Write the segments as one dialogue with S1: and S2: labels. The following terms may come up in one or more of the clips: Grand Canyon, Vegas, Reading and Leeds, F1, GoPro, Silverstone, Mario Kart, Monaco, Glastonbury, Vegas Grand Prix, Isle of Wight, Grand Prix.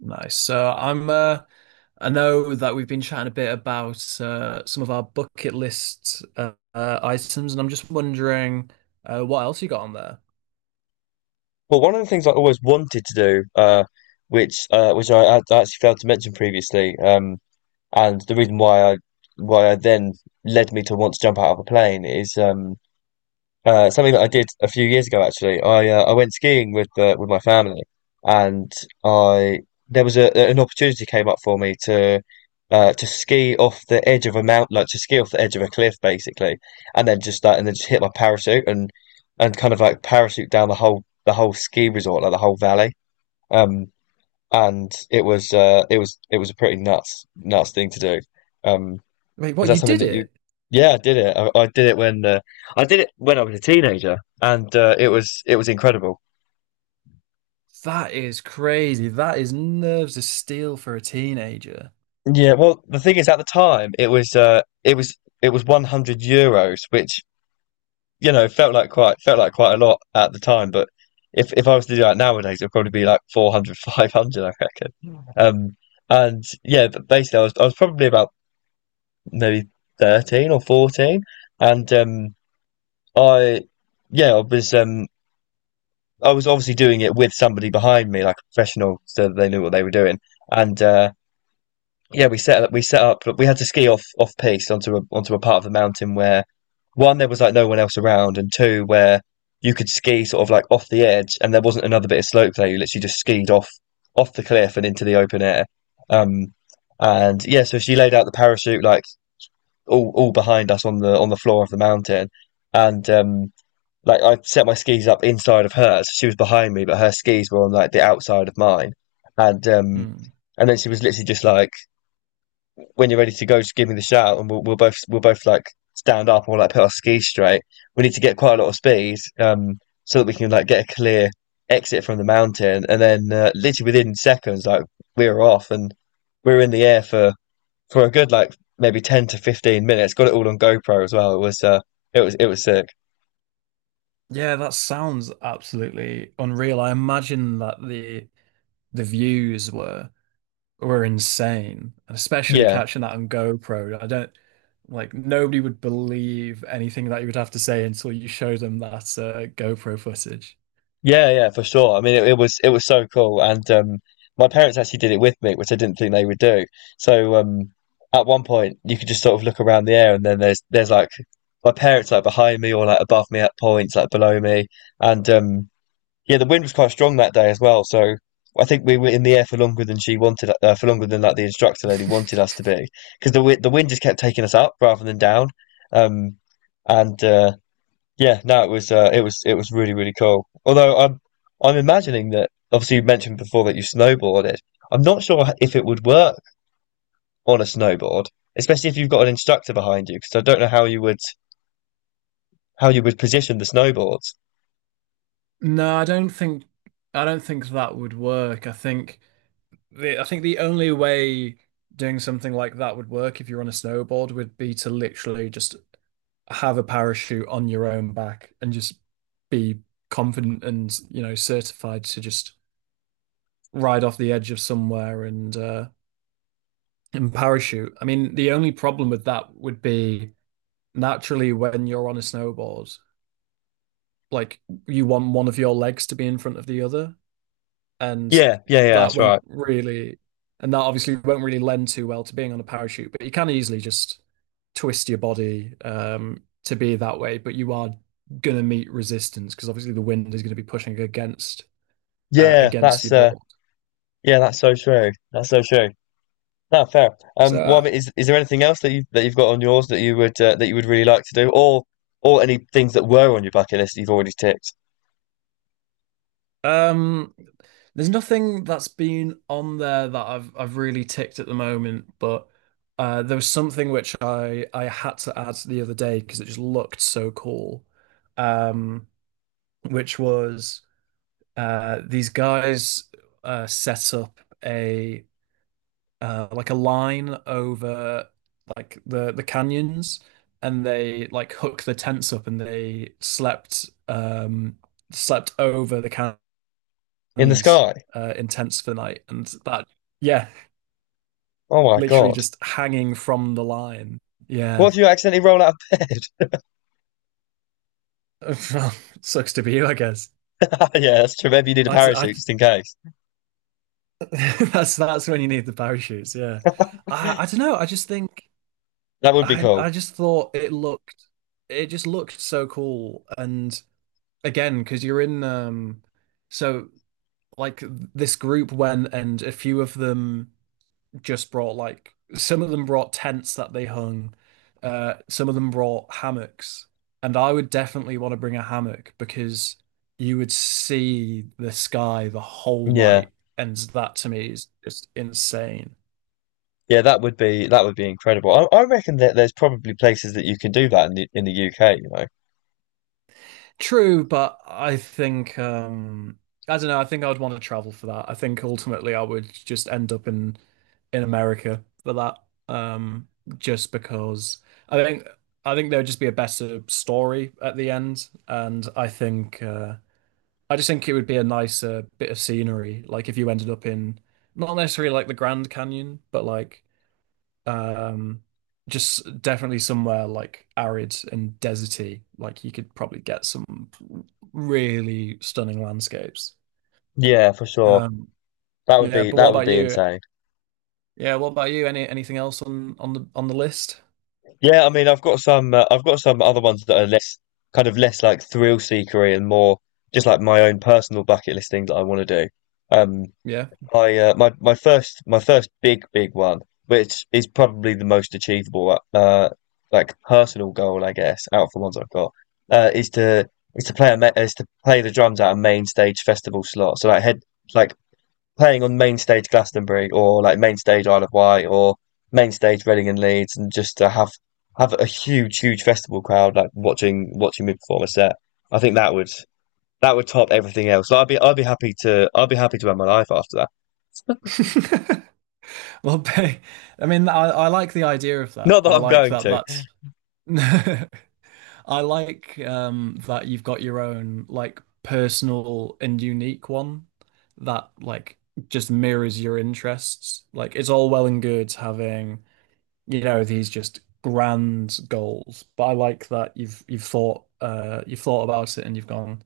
S1: Nice. I know that we've been chatting a bit about some of our bucket list items, and I'm just wondering what else you got on there?
S2: Well, one of the things I always wanted to do, which I actually failed to mention previously, and the reason why I then led me to want to jump out of a plane is something that I did a few years ago actually. I went skiing with my family, and I there was a an opportunity came up for me to ski off the edge of a mount, like to ski off the edge of a cliff basically, and then just hit my parachute and kind of like parachute down the whole ski resort, like the whole valley. Um, and it was it was a pretty nuts thing to do. Um,
S1: Wait,
S2: is
S1: what,
S2: that
S1: you
S2: something
S1: did
S2: that you?
S1: it?
S2: Yeah, I did it. I did it when I did it when I was a teenager, and it was incredible.
S1: That is crazy. That is nerves of steel for a teenager.
S2: Yeah, well, the thing is, at the time, it was it was €100, which you know felt like quite a lot at the time. But if I was to do that nowadays, it'd probably be like 400, 500, I reckon. But basically, I was probably about maybe 13 or 14, and I yeah, I was um I was obviously doing it with somebody behind me, like a professional, so that they knew what they were doing. And yeah, we set up, but we had to ski off off piste onto a onto a part of the mountain where one there was like no one else around, and two where you could ski sort of like off the edge, and there wasn't another bit of slope there. You literally just skied off the cliff and into the open air. Um, and yeah, so she laid out the parachute like all behind us on the floor of the mountain, and like I set my skis up inside of hers. She was behind me, but her skis were on like the outside of mine. And um
S1: Hmm.
S2: and then she was literally just like, "When you're ready to go, just give me the shout, and we'll both like stand up and we'll like put our skis straight. We need to get quite a lot of speed, so that we can like get a clear exit from the mountain." And then literally within seconds, like we were off and we were in the air for a good like maybe 10 to 15 minutes. Got it all on GoPro as well. It was it was sick.
S1: Yeah, that sounds absolutely unreal. I imagine that the views were insane, especially
S2: Yeah.
S1: catching that on GoPro. I don't Like, nobody would believe anything that you would have to say until you show them that GoPro footage.
S2: Yeah, yeah, for sure. I mean, it was so cool, and my parents actually did it with me, which I didn't think they would do. So at one point, you could just sort of look around the air, and then there's like my parents like behind me or like above me at points, like below me, and yeah, the wind was quite strong that day as well. So I think we were in the air for longer than she wanted, for longer than like the instructor lady wanted us to be, because the the wind just kept taking us up rather than down, um, and yeah, no, it was it was really really cool. Although I'm imagining that obviously you mentioned before that you snowboarded. I'm not sure if it would work on a snowboard, especially if you've got an instructor behind you, because I don't know how you would position the snowboards.
S1: No, I don't think that would work. I think the only way doing something like that would work if you're on a snowboard would be to literally just have a parachute on your own back and just be confident and, you know, certified to just ride off the edge of somewhere and parachute. I mean, the only problem with that would be, naturally, when you're on a snowboard, like, you want one of your legs to be in front of the other, and
S2: Yeah, yeah, yeah,
S1: that
S2: that's
S1: won't
S2: right.
S1: really, and that obviously won't really lend too well to being on a parachute. But you can easily just twist your body to be that way, but you are gonna meet resistance because obviously the wind is going to be pushing against
S2: Yeah,
S1: against
S2: that's
S1: your
S2: uh,
S1: board.
S2: yeah, that's so true. That's so true. No, fair. Well, I
S1: So
S2: mean, is there anything else that you that you've got on yours that you would really like to do, or any things that were on your bucket list that you've already ticked
S1: Um, there's nothing that's been on there that I've really ticked at the moment, but there was something which I had to add the other day because it just looked so cool. Um, which was these guys set up a like a line over like the canyons, and they like hook the tents up and they slept slept over the canyons
S2: in the
S1: Canyon's
S2: sky?
S1: Intense for the night, and that, yeah,
S2: Oh my
S1: literally
S2: God.
S1: just hanging from the line.
S2: What
S1: Yeah.
S2: if you accidentally roll out of bed?
S1: Well, sucks to be you, I guess.
S2: Yeah, that's true. Maybe you need a
S1: I
S2: parachute just in case.
S1: that's when you need the parachutes. Yeah, I don't know. I just think
S2: That would be
S1: I
S2: cool.
S1: just thought it looked, it just looked so cool, and again, because you're in so, like, this group went, and a few of them just brought, like, some of them brought tents that they hung, some of them brought hammocks, and I would definitely want to bring a hammock because you would see the sky the whole
S2: Yeah.
S1: night, and that to me is just insane.
S2: Yeah, that would be incredible. I reckon that there's probably places that you can do that in the UK, you know.
S1: True, but I think I don't know, I think I would want to travel for that. I think ultimately I would just end up in America for that. Um just because I think I think there would just be a better story at the end, and I think I just think it would be a nicer bit of scenery, like if you ended up in, not necessarily like the Grand Canyon, but like um, just definitely somewhere like arid and deserty. Like, you could probably get some really stunning landscapes.
S2: Yeah, for sure.
S1: Um,
S2: That would
S1: yeah,
S2: be
S1: but what about you?
S2: insane.
S1: Yeah, what about you? Anything else on on the list?
S2: Yeah, I mean, I've got some other ones that are less kind of less like thrill seekery and more just like my own personal bucket list thing that I want to do. Um,
S1: Yeah.
S2: I My my first big big one, which is probably the most achievable like personal goal I guess out of the ones I've got, is to is to play the drums at a main stage festival slot. So like head like playing on main stage Glastonbury or like main stage Isle of Wight or main stage Reading and Leeds, and just to have a huge huge festival crowd like watching me perform a set. I think that would top everything else. Like, I'd be happy to I'd be happy to end my life after that.
S1: Well, I mean, I like the idea of that.
S2: Not that
S1: I
S2: I'm
S1: like
S2: going
S1: that
S2: to.
S1: that's I like that you've got your own, like, personal and unique one that, like, just mirrors your interests. Like, it's all well and good having, you know, these just grand goals, but I like that you've thought about it and you've gone,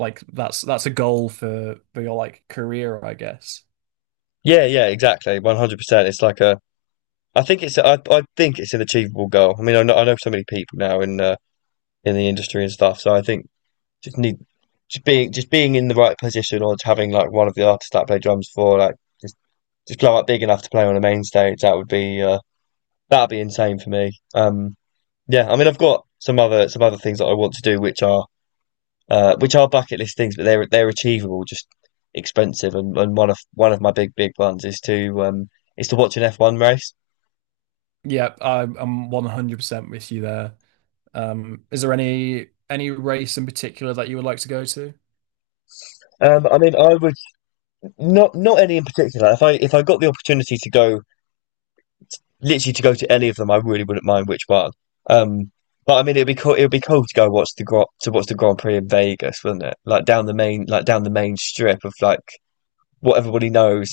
S1: like, that's a goal for your like career, I guess.
S2: Yeah, yeah, exactly. 100%. It's like a, I think it's an achievable goal. I mean, I know so many people now in the industry and stuff. So I think just need, just being in the right position or just having like one of the artists that I play drums for, just, just blow up big enough to play on a main stage. That would be, that'd be insane for me. Yeah, I mean, I've got some other things that I want to do, which are bucket list things, but they're achievable, just expensive. And one of One of my big big ones is to watch an F one race.
S1: Yeah, I'm 100% with you there. Is there any race in particular that you would like to go to?
S2: I mean, I would not not any in particular. If I got the opportunity to go literally to go to any of them, I really wouldn't mind which one. Um, but I mean, it'd be cool. It'd be cool to go watch the Gro- to watch the Grand Prix in Vegas, wouldn't it? Like down the main strip of like what everybody knows.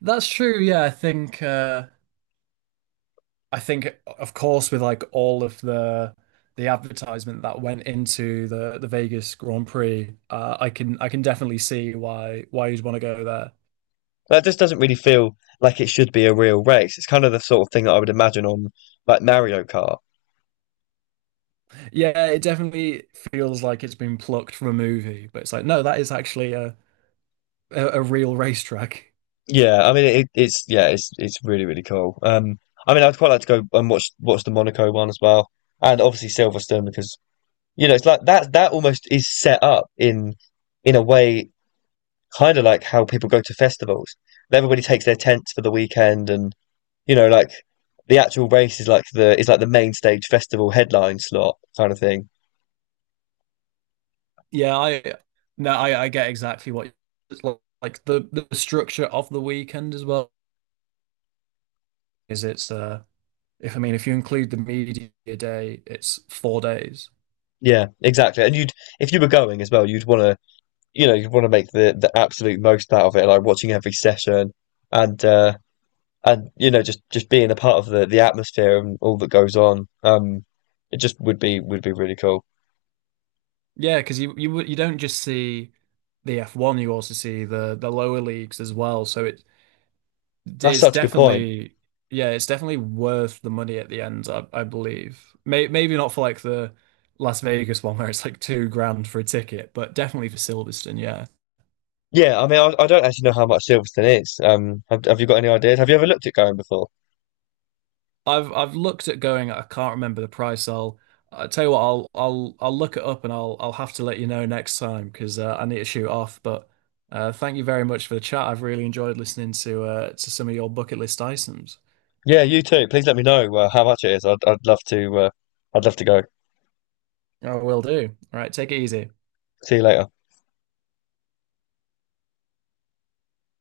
S1: That's true. Yeah, I think I think, of course, with like all of the advertisement that went into the Vegas Grand Prix, I can definitely see why you'd want to go there.
S2: That just doesn't really feel like it should be a real race. It's kind of the sort of thing that I would imagine on like Mario Kart.
S1: Yeah, it definitely feels like it's been plucked from a movie, but it's like, no, that is actually a real racetrack.
S2: Yeah, I mean it, it's yeah, it's really really cool. I mean I'd quite like to go and watch the Monaco one as well, and obviously Silverstone because you know it's like that almost is set up in a way kind of like how people go to festivals. Everybody takes their tents for the weekend, and you know like the actual race is like the main stage festival headline slot kind of thing.
S1: Yeah, I no, I get exactly what it's like. Like, the structure of the weekend as well is, it's if, I mean, if you include the media day, it's 4 days.
S2: Yeah, exactly. If you were going as well, you'd want to, you know, you'd want to make the absolute most out of it, like watching every session and you know just being a part of the atmosphere and all that goes on. It just would be really cool.
S1: Yeah, because you don't just see the F1, you also see the lower leagues as well. So
S2: That's
S1: it's
S2: such a good point.
S1: definitely, yeah, it's definitely worth the money at the end, I believe. Maybe not for like the Las Vegas one where it's like 2 grand for a ticket, but definitely for Silverstone, yeah.
S2: Yeah, I mean, I don't actually know how much Silverstone is. Have you got any ideas? Have you ever looked at going before?
S1: I've looked at going. I can't remember the price. I tell you what. I'll look it up and I'll have to let you know next time because I need to shoot off. But thank you very much for the chat. I've really enjoyed listening to some of your bucket list items.
S2: Yeah, you too. Please let me know how much it is. I'd love to go.
S1: I will do. All right, take it easy.
S2: See you later.